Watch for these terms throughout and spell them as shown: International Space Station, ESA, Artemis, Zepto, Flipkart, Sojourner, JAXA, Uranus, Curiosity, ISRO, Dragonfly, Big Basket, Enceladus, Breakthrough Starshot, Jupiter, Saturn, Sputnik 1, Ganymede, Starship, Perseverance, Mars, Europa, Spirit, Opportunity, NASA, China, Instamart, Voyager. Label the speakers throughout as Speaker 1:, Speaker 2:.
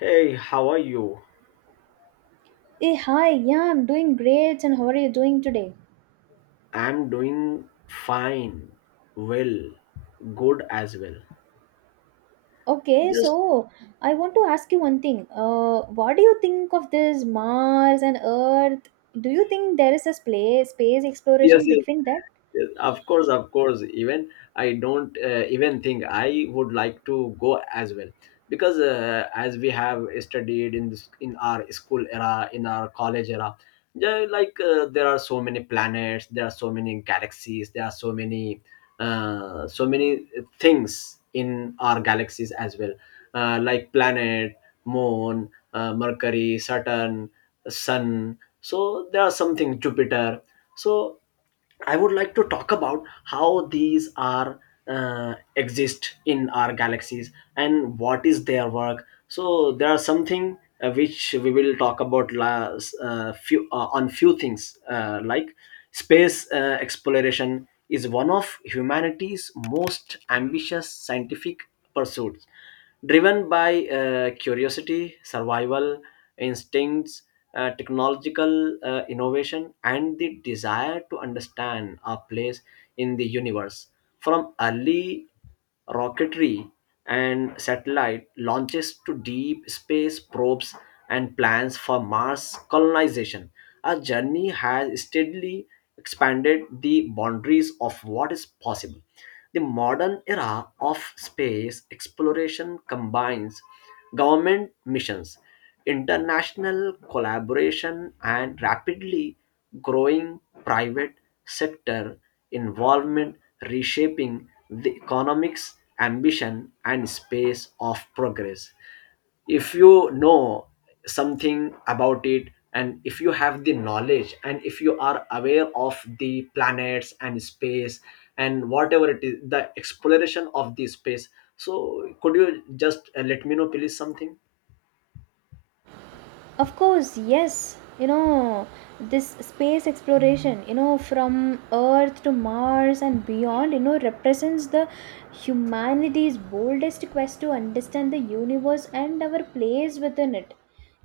Speaker 1: Hey, how are you?
Speaker 2: Hey, hi, yeah, I'm doing great. And how are you doing today?
Speaker 1: I'm doing fine. Well, good as well.
Speaker 2: Okay,
Speaker 1: Just
Speaker 2: so I want to ask you one thing. What do you think of this Mars and Earth? Do you think there is a space
Speaker 1: Yes,
Speaker 2: exploration
Speaker 1: yes.
Speaker 2: between that?
Speaker 1: Yes, of course, of course. Even I don't even think I would like to go as well, because as we have studied in this, in our school era, in our college era, yeah, like there are so many planets, there are so many galaxies, there are so many things in our galaxies as well, like planet, moon, Mercury, Saturn, Sun. So there are something, Jupiter, so I would like to talk about how these are exist in our galaxies, and what is their work. So there are something which we will talk about last, few, on few things, like space exploration is one of humanity's most ambitious scientific pursuits, driven by curiosity, survival instincts, technological innovation, and the desire to understand our place in the universe. From early rocketry and satellite launches to deep space probes and plans for Mars colonization, our journey has steadily expanded the boundaries of what is possible. The modern era of space exploration combines government missions, international collaboration, and rapidly growing private sector involvement, reshaping the economics, ambition, and space of progress. If you know something about it, and if you have the knowledge, and if you are aware of the planets and space, and whatever it is, the exploration of the space, so could you just let me know, please, something.
Speaker 2: Of course, yes. You know, this space exploration, you know, from Earth to Mars and beyond, you know, represents the humanity's boldest quest to understand the universe and our place within it.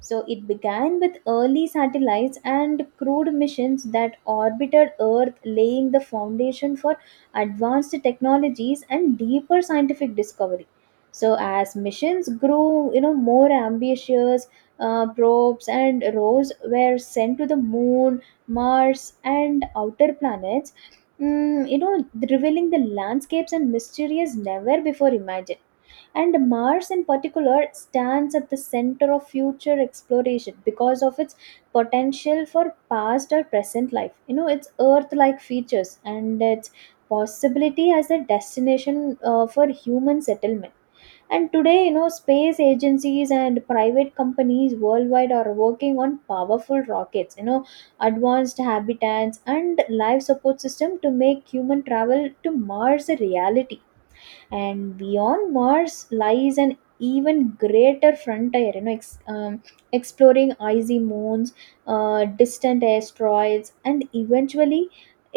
Speaker 2: So it began with early satellites and crewed missions that orbited Earth, laying the foundation for advanced technologies and deeper scientific discovery. So as missions grew, you know, more ambitious probes and roves were sent to the moon, Mars, and outer planets, you know, revealing the landscapes and mysteries never before imagined. And Mars, in particular, stands at the center of future exploration because of its potential for past or present life. You know, its Earth like features and its possibility as a destination for human settlement, and today, you know, space agencies and private companies worldwide are working on powerful rockets, you know, advanced habitats and life support system to make human travel to Mars a reality. And beyond Mars lies an even greater frontier, you know, exploring icy moons, distant asteroids and eventually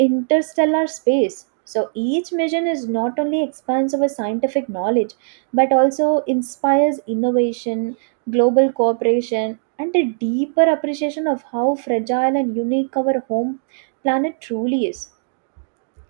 Speaker 2: interstellar space. So each mission is not only expands our scientific knowledge but also inspires innovation, global cooperation, and a deeper appreciation of how fragile and unique our home planet truly is.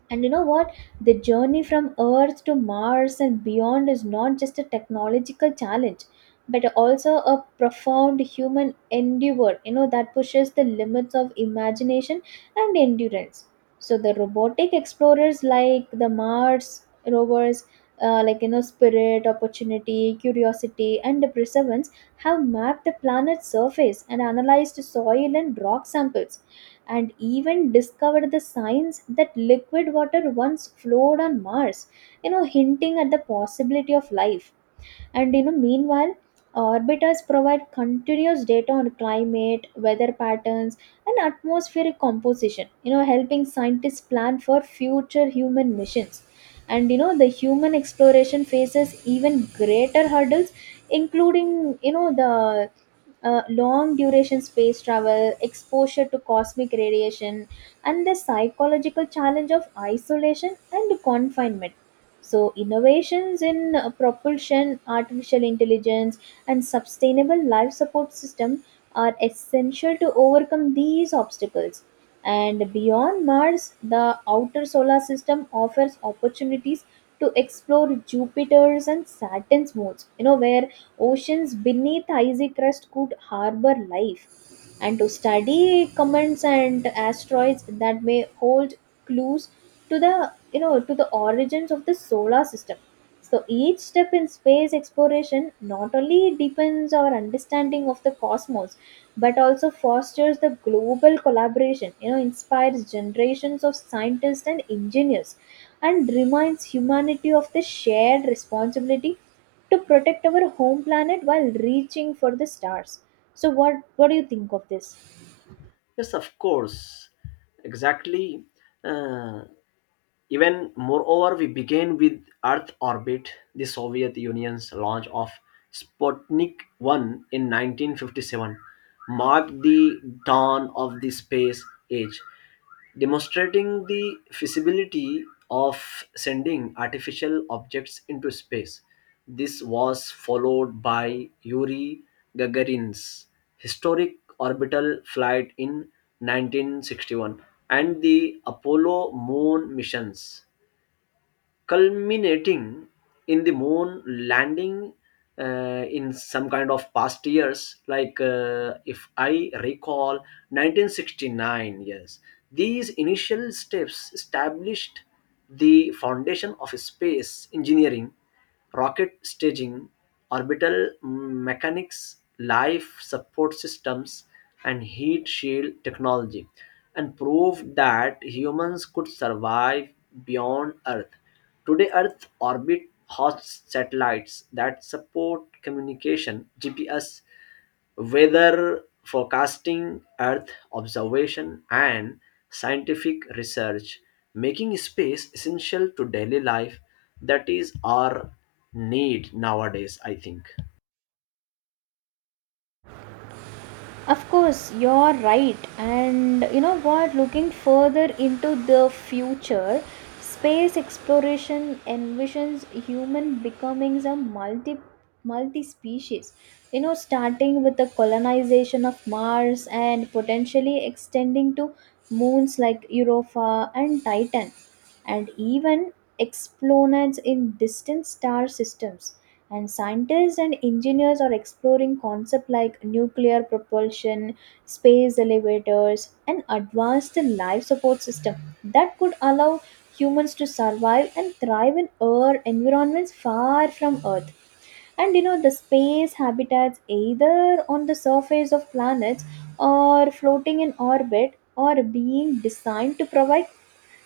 Speaker 2: And you know what? The journey from Earth to Mars and beyond is not just a technological challenge, but also a profound human endeavor, you know, that pushes the limits of imagination and endurance. So the robotic explorers like the Mars rovers, like, you know, Spirit, Opportunity, Curiosity, and the Perseverance, have mapped the planet's surface and analyzed soil and rock samples and even discovered the signs that liquid water once flowed on Mars, you know, hinting at the possibility of life. And you know, meanwhile, orbiters provide continuous data on climate, weather patterns, and atmospheric composition, you know, helping scientists plan for future human missions. And you know, the human exploration faces even greater hurdles, including, you know, the long duration space travel, exposure to cosmic radiation, and the psychological challenge of isolation and confinement. So, innovations in propulsion, artificial intelligence, and sustainable life support system are essential to overcome these obstacles. And beyond Mars, the outer solar system offers opportunities to explore Jupiter's and Saturn's moons, you know, where oceans beneath icy crust could harbor life, and to study comets and asteroids that may hold clues to the you know to the origins of the solar system. So each step in space exploration not only deepens our understanding of the cosmos but also fosters the global collaboration, you know, inspires generations of scientists and engineers and reminds humanity of the shared responsibility to protect our home planet while reaching for the stars. So what do you think of this?
Speaker 1: Yes, of course. Exactly. uh, Even moreover, we begin with Earth orbit. The Soviet Union's launch of Sputnik 1 in 1957 marked the dawn of the space age, demonstrating the feasibility of sending artificial objects into space. This was followed by Yuri Gagarin's historic orbital flight in 1961 and the Apollo moon missions, culminating in the moon landing in some kind of past years, like, if I recall, 1969. Yes, these initial steps established the foundation of space engineering: rocket staging, orbital mechanics, life support systems, and heat shield technology, and proved that humans could survive beyond Earth. Today, Earth orbit hosts satellites that support communication, GPS, weather forecasting, Earth observation, and scientific research, making space essential to daily life. That is our need nowadays, I think.
Speaker 2: Of course, you're right. And you know what? Looking further into the future, space exploration envisions human becoming a multi species. You know, starting with the colonization of Mars and potentially extending to moons like Europa and Titan, and even exoplanets in distant star systems. And scientists and engineers are exploring concepts like nuclear propulsion, space elevators, and advanced life support systems that could allow humans to survive and thrive in Earth environments far from Earth. And you know, the space habitats, either on the surface of planets or floating in orbit, are being designed to provide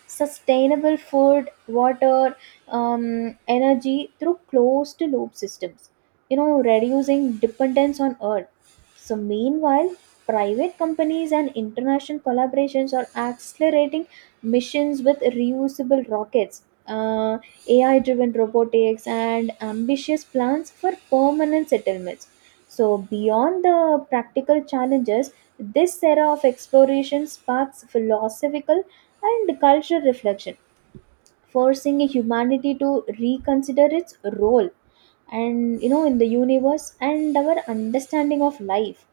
Speaker 2: sustainable food, water, energy through closed loop systems, you know, reducing dependence on oil. So, meanwhile, private companies and international collaborations are accelerating missions with reusable rockets, AI driven robotics, and ambitious plans for permanent settlements. So, beyond the practical challenges, this era of exploration sparks philosophical and cultural reflection, forcing humanity to reconsider its role, and you know, in the universe and our understanding of life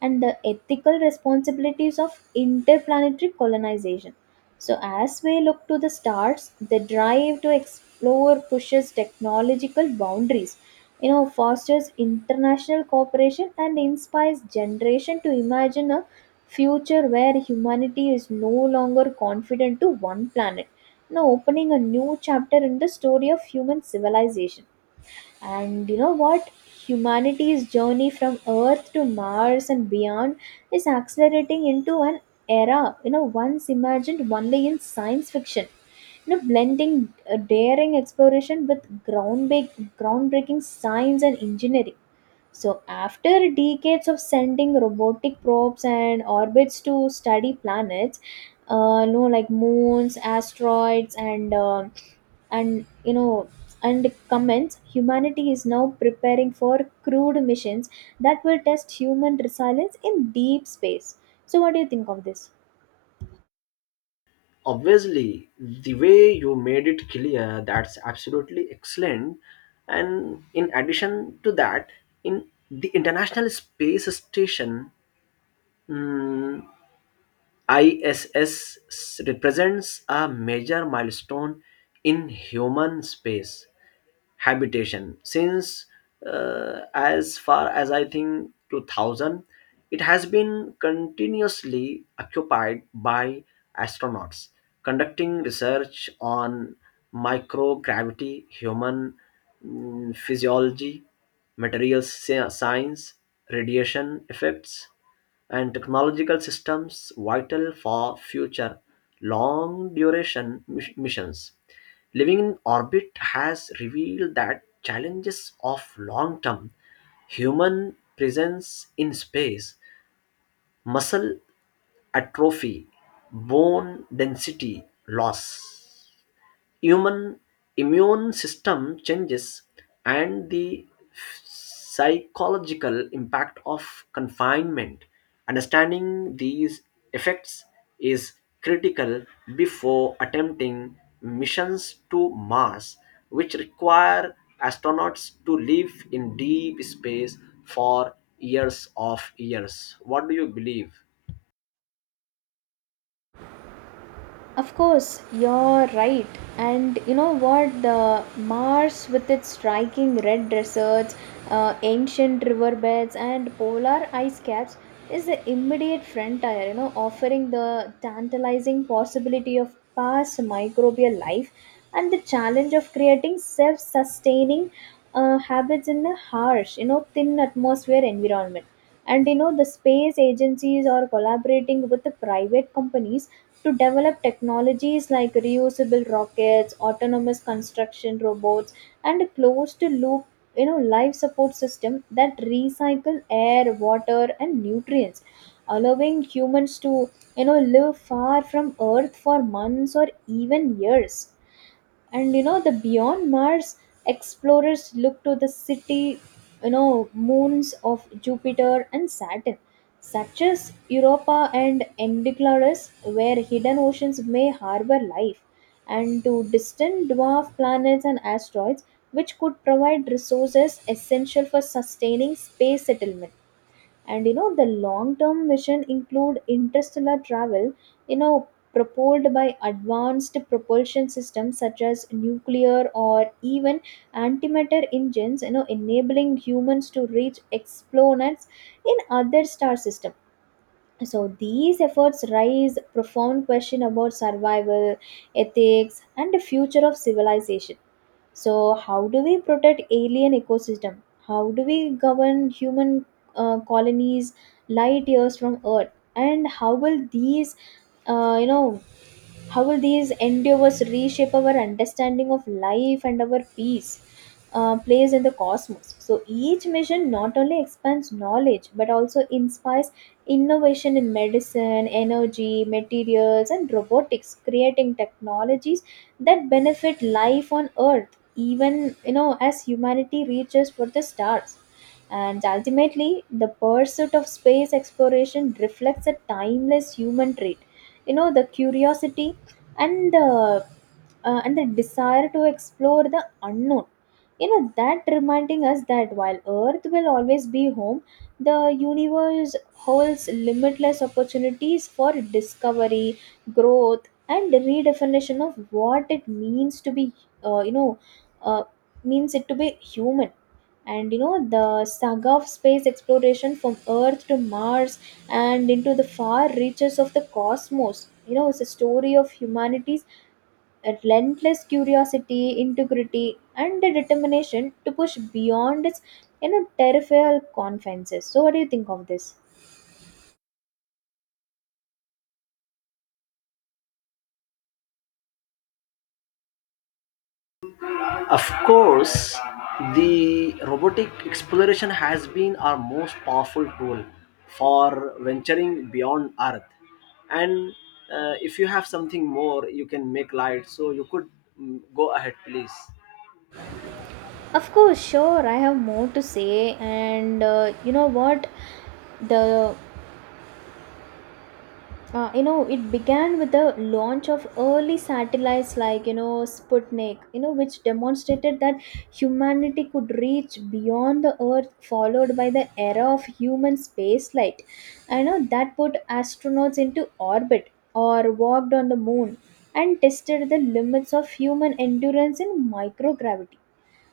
Speaker 2: and the ethical responsibilities of interplanetary colonization. So, as we look to the stars, the drive to explore pushes technological boundaries, you know, fosters international cooperation, and inspires generation to imagine a future where humanity is no longer confident to one planet, now opening a new chapter in the story of human civilization. And you know what? Humanity's journey from Earth to Mars and beyond is accelerating into an era, you know, once imagined only in science fiction. You know, blending daring exploration with groundbreaking science and engineering. So, after decades of sending robotic probes and orbits to study planets, no, like moons, asteroids, and and you know and comments, humanity is now preparing for crude missions that will test human resilience in deep space. So what do you think of this?
Speaker 1: Obviously, the way you made it clear, that's absolutely excellent. And in addition to that, in the International Space Station, mm, ISS represents a major milestone in human space habitation since, as far as I think, 2000. It has been continuously occupied by astronauts conducting research on microgravity, human physiology, materials science, radiation effects, and technological systems vital for future long duration missions. Living in orbit has revealed that challenges of long term human presence in space: muscle atrophy, bone density loss, human immune system changes, and the psychological impact of confinement. Understanding these effects is critical before attempting missions to Mars, which require astronauts to live in deep space for years of years. What do you believe?
Speaker 2: Of course, you're right. And you know what? The Mars, with its striking red deserts, ancient riverbeds, and polar ice caps, is the immediate frontier, you know, offering the tantalizing possibility of past microbial life and the challenge of creating self sustaining habits in a harsh, you know, thin atmosphere environment. And you know, the space agencies are collaborating with the private companies to develop technologies like reusable rockets, autonomous construction robots, and a closed loop, you know, life support system that recycle air, water, and nutrients, allowing humans to, you know, live far from Earth for months or even years. And you know, the beyond Mars, explorers look to the city, you know, moons of Jupiter and Saturn, such as Europa and Enceladus, where hidden oceans may harbor life, and to distant dwarf planets and asteroids which could provide resources essential for sustaining space settlement. And you know, the long term mission include interstellar travel, you know, propelled by advanced propulsion systems such as nuclear or even antimatter engines, you know, enabling humans to reach exoplanets in other star systems. So these efforts raise profound question about survival, ethics, and the future of civilization. So how do we protect alien ecosystem? How do we govern human colonies light years from Earth? And how will these, uh, you know, how will these endeavors reshape our understanding of life and our peace, place in the cosmos? So each mission not only expands knowledge but also inspires innovation in medicine, energy, materials, and robotics, creating technologies that benefit life on Earth, even, you know, as humanity reaches for the stars. And ultimately, the pursuit of space exploration reflects a timeless human trait, you know, the curiosity and the desire to explore the unknown, you know, that reminding us that while Earth will always be home, the universe holds limitless opportunities for discovery, growth, and redefinition of what it means to be, uh, you know uh, means it to be human. And you know, the saga of space exploration from Earth to Mars and into the far reaches of the cosmos. You know, it's a story of humanity's relentless curiosity, integrity, and the determination to push beyond its, you know, territorial confines. So, what do you think of this?
Speaker 1: Of course, the robotic exploration has been our most powerful tool for venturing beyond Earth. And if you have something more, you can make light. So you could, go ahead, please.
Speaker 2: Of course, sure, I have more to say, and you know what? The You know, it began with the launch of early satellites like, you know, Sputnik, you know, which demonstrated that humanity could reach beyond the Earth, followed by the era of human spaceflight. I know that put astronauts into orbit or walked on the moon and tested the limits of human endurance in microgravity.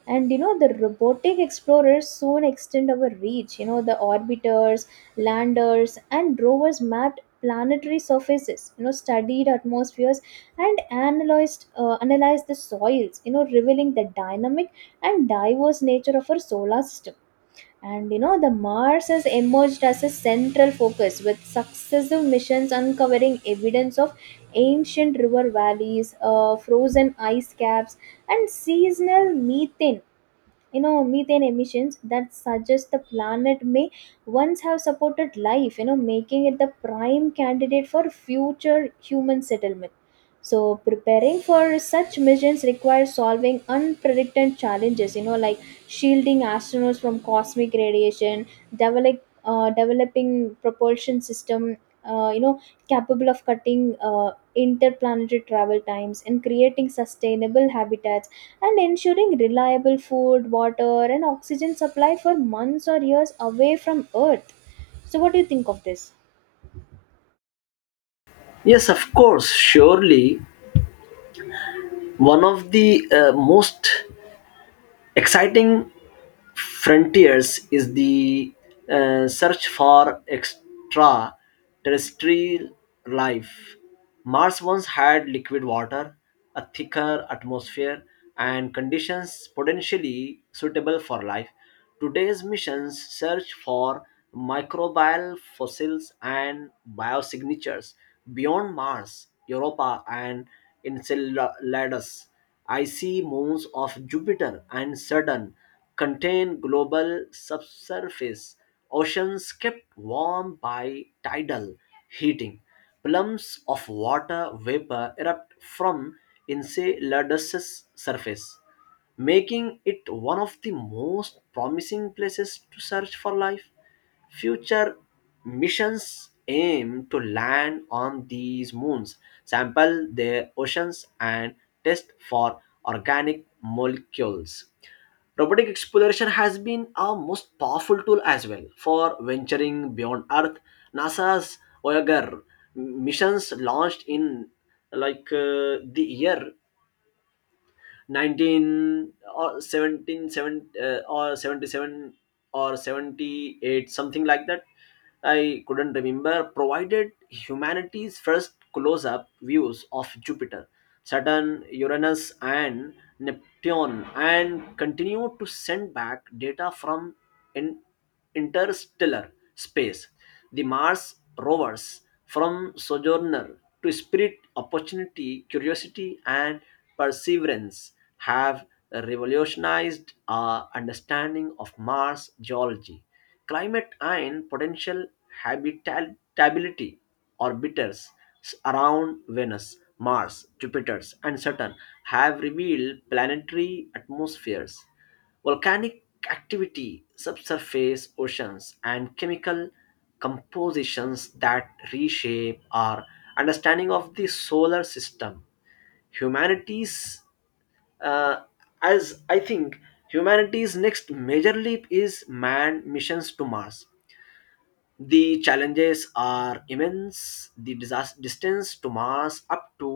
Speaker 2: And you know, the robotic explorers soon extend our reach, you know, the orbiters, landers, and rovers mapped planetary surfaces, you know, studied atmospheres and analyzed the soils, you know, revealing the dynamic and diverse nature of our solar system. And you know, the Mars has emerged as a central focus with successive missions uncovering evidence of ancient river valleys, frozen ice caps and seasonal methane you know methane emissions that suggest the planet may once have supported life, you know, making it the prime candidate for future human settlement. So preparing for such missions requires solving unpredicted challenges, you know, like shielding astronauts from cosmic radiation, developing propulsion system, uh, you know capable of cutting interplanetary travel times, and creating sustainable habitats and ensuring reliable food, water, and oxygen supply for months or years away from Earth. So, what do you think of this?
Speaker 1: Yes, of course. Surely, one of the most exciting frontiers is the search for extraterrestrial life. Mars once had liquid water, a thicker atmosphere, and conditions potentially suitable for life. Today's missions search for microbial fossils and biosignatures. Beyond Mars, Europa, and Enceladus, icy moons of Jupiter and Saturn, contain global subsurface oceans kept warm by tidal heating. Plumes of water vapor erupt from Enceladus' surface, making it one of the most promising places to search for life. Future missions aim to land on these moons, sample their oceans, and test for organic molecules. Robotic exploration has been a most powerful tool as well for venturing beyond Earth. NASA's Voyager missions launched in, like, the year 19, or 17 7, or 77, or 78, something like that. I couldn't remember. Provided humanity's first close up views of Jupiter, Saturn, Uranus, and Neptune, and continue to send back data from in- interstellar space. The Mars rovers, from Sojourner to Spirit, Opportunity, Curiosity, and Perseverance, have revolutionized our understanding of Mars geology, climate, and potential habitability. Orbiters around Venus, Mars, Jupiter, and Saturn have revealed planetary atmospheres, volcanic activity, subsurface oceans, and chemical compositions that reshape our understanding of the solar system. Humanity's, uh, as I think, humanity's next major leap is manned missions to Mars. The challenges are immense. The disas distance to Mars, up to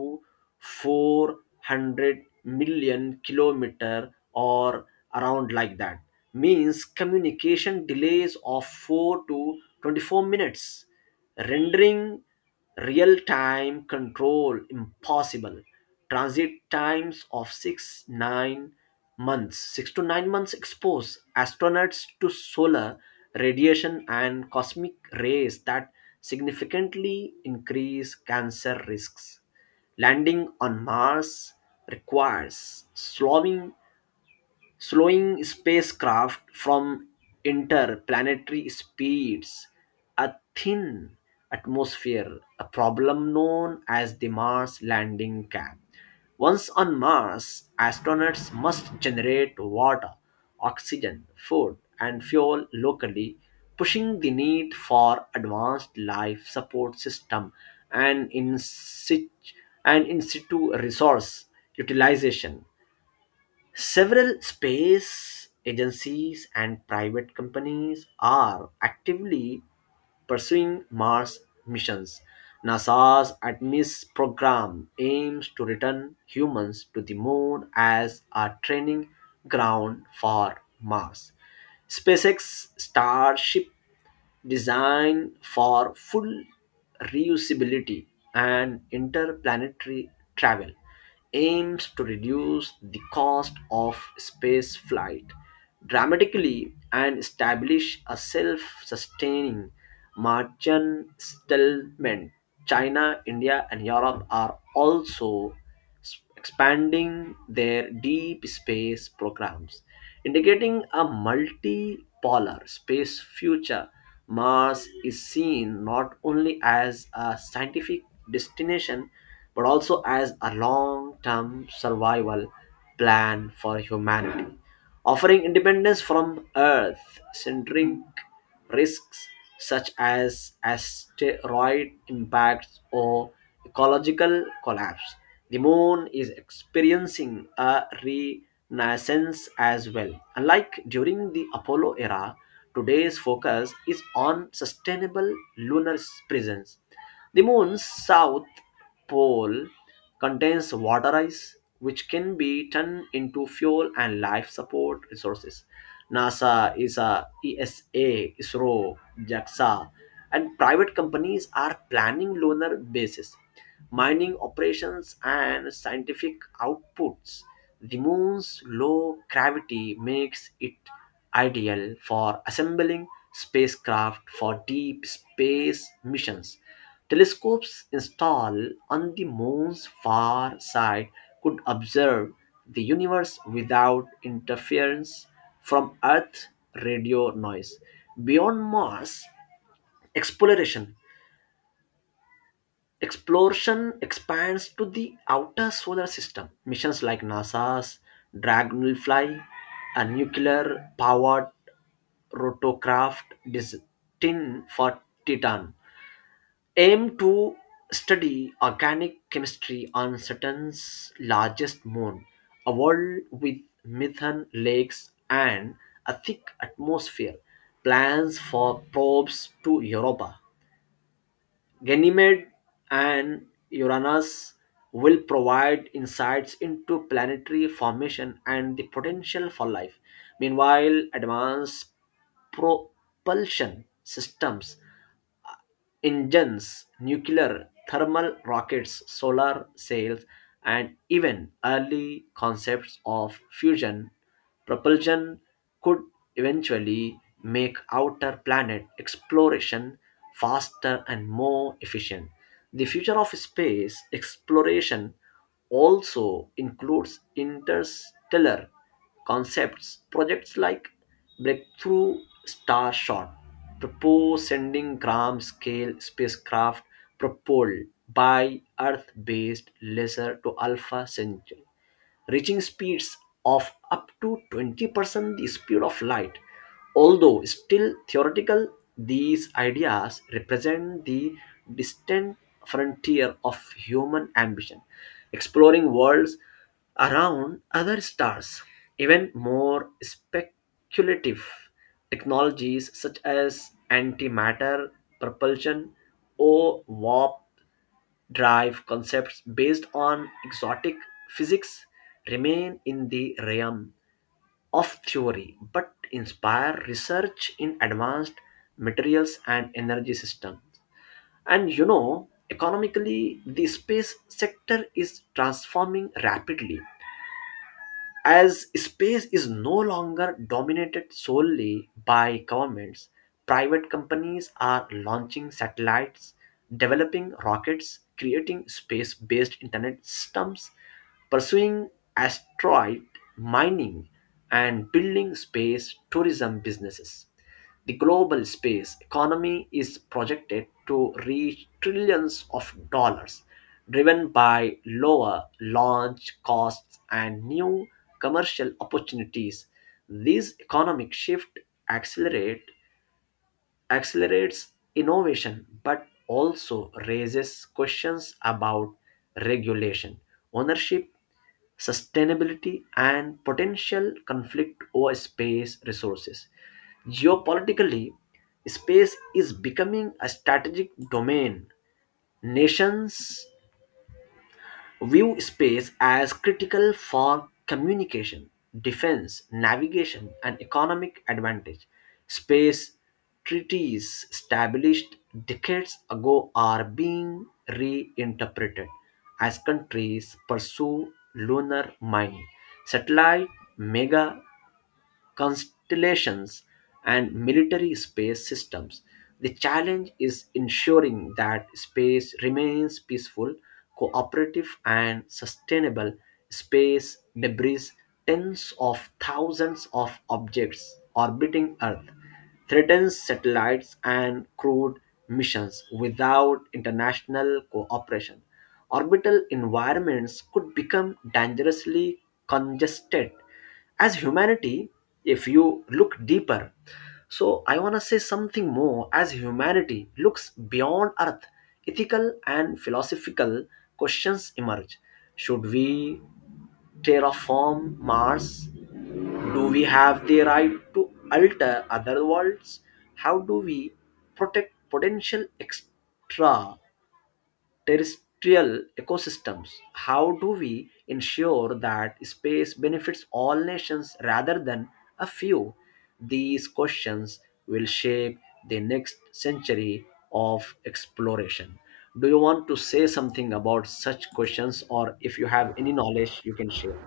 Speaker 1: 400 million kilometer or around like that, means communication delays of 4 to 24 minutes, rendering real time control impossible. Transit times of 6 9 months, 6 to 9 months, expose astronauts to solar radiation and cosmic rays that significantly increase cancer risks. Landing on Mars requires slowing spacecraft from interplanetary speeds, a thin atmosphere, a problem known as the Mars landing cap. Once on Mars, astronauts must generate water, oxygen, food, and fuel locally, pushing the need for advanced life support system, and in situ, and in situ resource utilization. Several space agencies and private companies are actively pursuing Mars missions. NASA's Artemis program aims to return humans to the moon as a training ground for Mars. SpaceX Starship, designed for full reusability and interplanetary travel, aims to reduce the cost of space flight dramatically and establish a self sustaining merchant settlement. China, India, and Europe are also expanding their deep space programs, indicating a multipolar space future. Mars is seen not only as a scientific destination but also as a long term survival plan for humanity, offering independence from Earth centering risks such as asteroid impacts or ecological collapse. The moon is experiencing a renaissance as well. Unlike during the Apollo era, today's focus is on sustainable lunar presence. The moon's south pole contains water ice, which can be turned into fuel and life support resources. NASA, ESA, ISRO, JAXA, and private companies are planning lunar bases, mining operations, and scientific outputs. The moon's low gravity makes it ideal for assembling spacecraft for deep space missions. Telescopes installed on the moon's far side could observe the universe without interference from Earth radio noise. Beyond Mars, exploration Exploration expands to the outer solar system. Missions like NASA's Dragonfly, a nuclear powered rotocraft destined for Titan, aim to study organic chemistry on Saturn's largest moon, a world with methane lakes and a thick atmosphere. Plans for probes to Europa, Ganymede, and Uranus will provide insights into planetary formation and the potential for life. Meanwhile, advanced propulsion systems, engines, nuclear, thermal rockets, solar sails, and even early concepts of fusion propulsion could eventually make outer planet exploration faster and more efficient. The future of space exploration also includes interstellar concepts, projects like breakthrough Starshot, shot propose sending gram scale spacecraft propelled by Earth based laser to Alpha Centauri, reaching speeds of up to 20% the speed of light. Although still theoretical, these ideas represent the distant frontier of human ambition, exploring worlds around other stars. Even more speculative technologies, such as antimatter propulsion or warp drive concepts based on exotic physics, remain in the realm of theory but inspire research in advanced materials and energy systems. And, economically, the space sector is transforming rapidly. As space is no longer dominated solely by governments, private companies are launching satellites, developing rockets, creating space based internet systems, pursuing asteroid mining, and building space tourism businesses. The global space economy is projected to reach trillions of dollars, driven by lower launch costs and new commercial opportunities. This economic shift accelerate, accelerates innovation but also raises questions about regulation, ownership, sustainability, and potential conflict over space resources. Geopolitically, space is becoming a strategic domain. Nations view space as critical for communication, defense, navigation, and economic advantage. Space treaties established decades ago are being reinterpreted as countries pursue lunar mining, satellite mega constellations, and military space systems. The challenge is ensuring that space remains peaceful, cooperative, and sustainable. Space debris, tens of thousands of objects orbiting Earth, threatens satellites and crewed missions without international cooperation. Orbital environments could become dangerously congested as humanity, if you look deeper, so I want to say something more. As humanity looks beyond Earth, ethical and philosophical questions emerge. Should we terraform Mars? Do we have the right to alter other worlds? How do we protect potential extra terrestrial ecosystems? How do we ensure that space benefits all nations rather than a few? These questions will shape the next century of exploration. Do you want to say something about such questions, or if you have any knowledge you can share?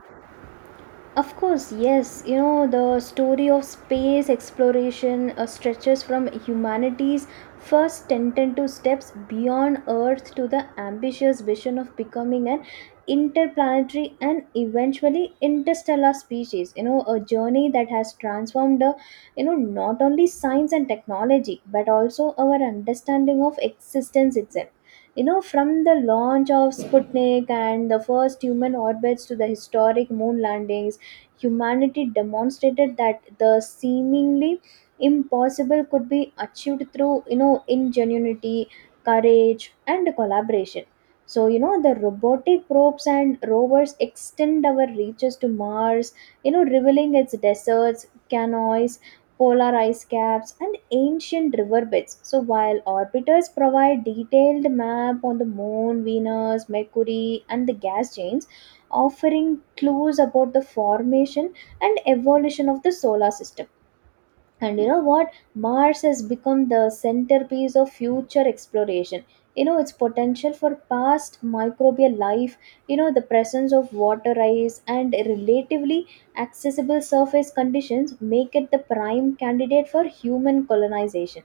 Speaker 2: Of course, yes. You know, the story of space exploration stretches from humanity's first tentative steps beyond Earth to the ambitious vision of becoming an interplanetary and eventually interstellar species. You know, a journey that has transformed, you know, not only science and technology, but also our understanding of existence itself. You know, from the launch of Sputnik and the first human orbits to the historic moon landings, humanity demonstrated that the seemingly impossible could be achieved through, you know, ingenuity, courage, and collaboration. So you know, the robotic probes and rovers extend our reaches to Mars, you know, revealing its deserts, canyons, polar ice caps, and ancient riverbeds. So while orbiters provide detailed map on the moon, Venus, Mercury, and the gas giants, offering clues about the formation and evolution of the solar system. And you know what? Mars has become the centerpiece of future exploration. You know, its potential for past microbial life, you know, the presence of water ice and relatively accessible surface conditions make it the prime candidate for human colonization.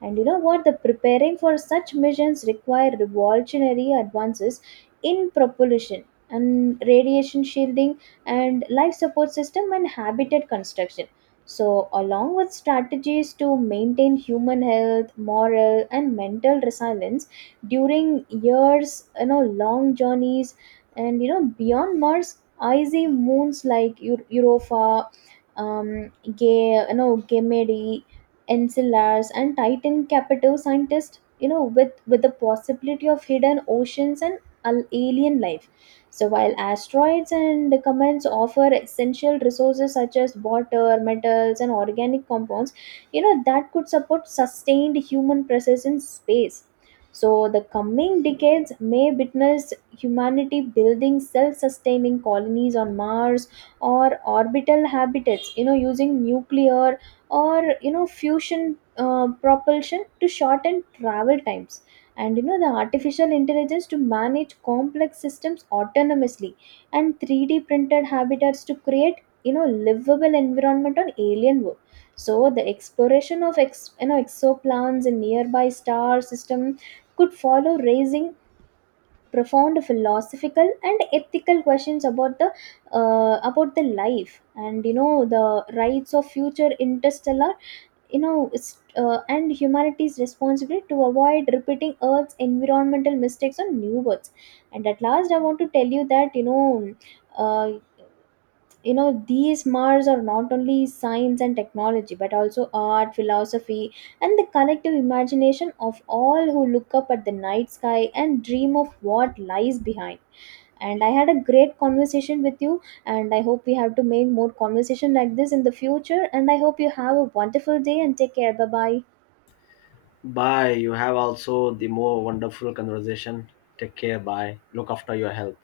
Speaker 2: And you know what? The preparing for such missions require revolutionary advances in propulsion and radiation shielding and life support system and habitat construction. So, along with strategies to maintain human health, moral, and mental resilience during years, you know, long journeys. And you know, beyond Mars, icy moons like Europa, Ganymede, Enceladus, and Titan captive scientists, you know, with the possibility of hidden oceans and alien life. So while asteroids and comets offer essential resources such as water, metals, and organic compounds, you know, that could support sustained human presence in space. So the coming decades may witness humanity building self-sustaining colonies on Mars or orbital habitats, you know, using nuclear or, you know, fusion propulsion to shorten travel times, and you know, the artificial intelligence to manage complex systems autonomously and 3D printed habitats to create, you know, livable environment on alien world. So the exploration of ex, you know exoplanets and nearby star system could follow, raising profound philosophical and ethical questions about the, about the life and, you know, the rights of future interstellar, you know, it's and humanity's responsibility to avoid repeating Earth's environmental mistakes on new births. And at last, I want to tell you that, you know, uh, these Mars are not only science and technology but also art, philosophy, and the collective imagination of all who look up at the night sky and dream of what lies behind. And I had a great conversation with you and I hope we have to make more conversation like this in the future, and I hope you have a wonderful day and take care, bye bye.
Speaker 1: Bye. You have also the more wonderful conversation. Take care, bye. Look after your health.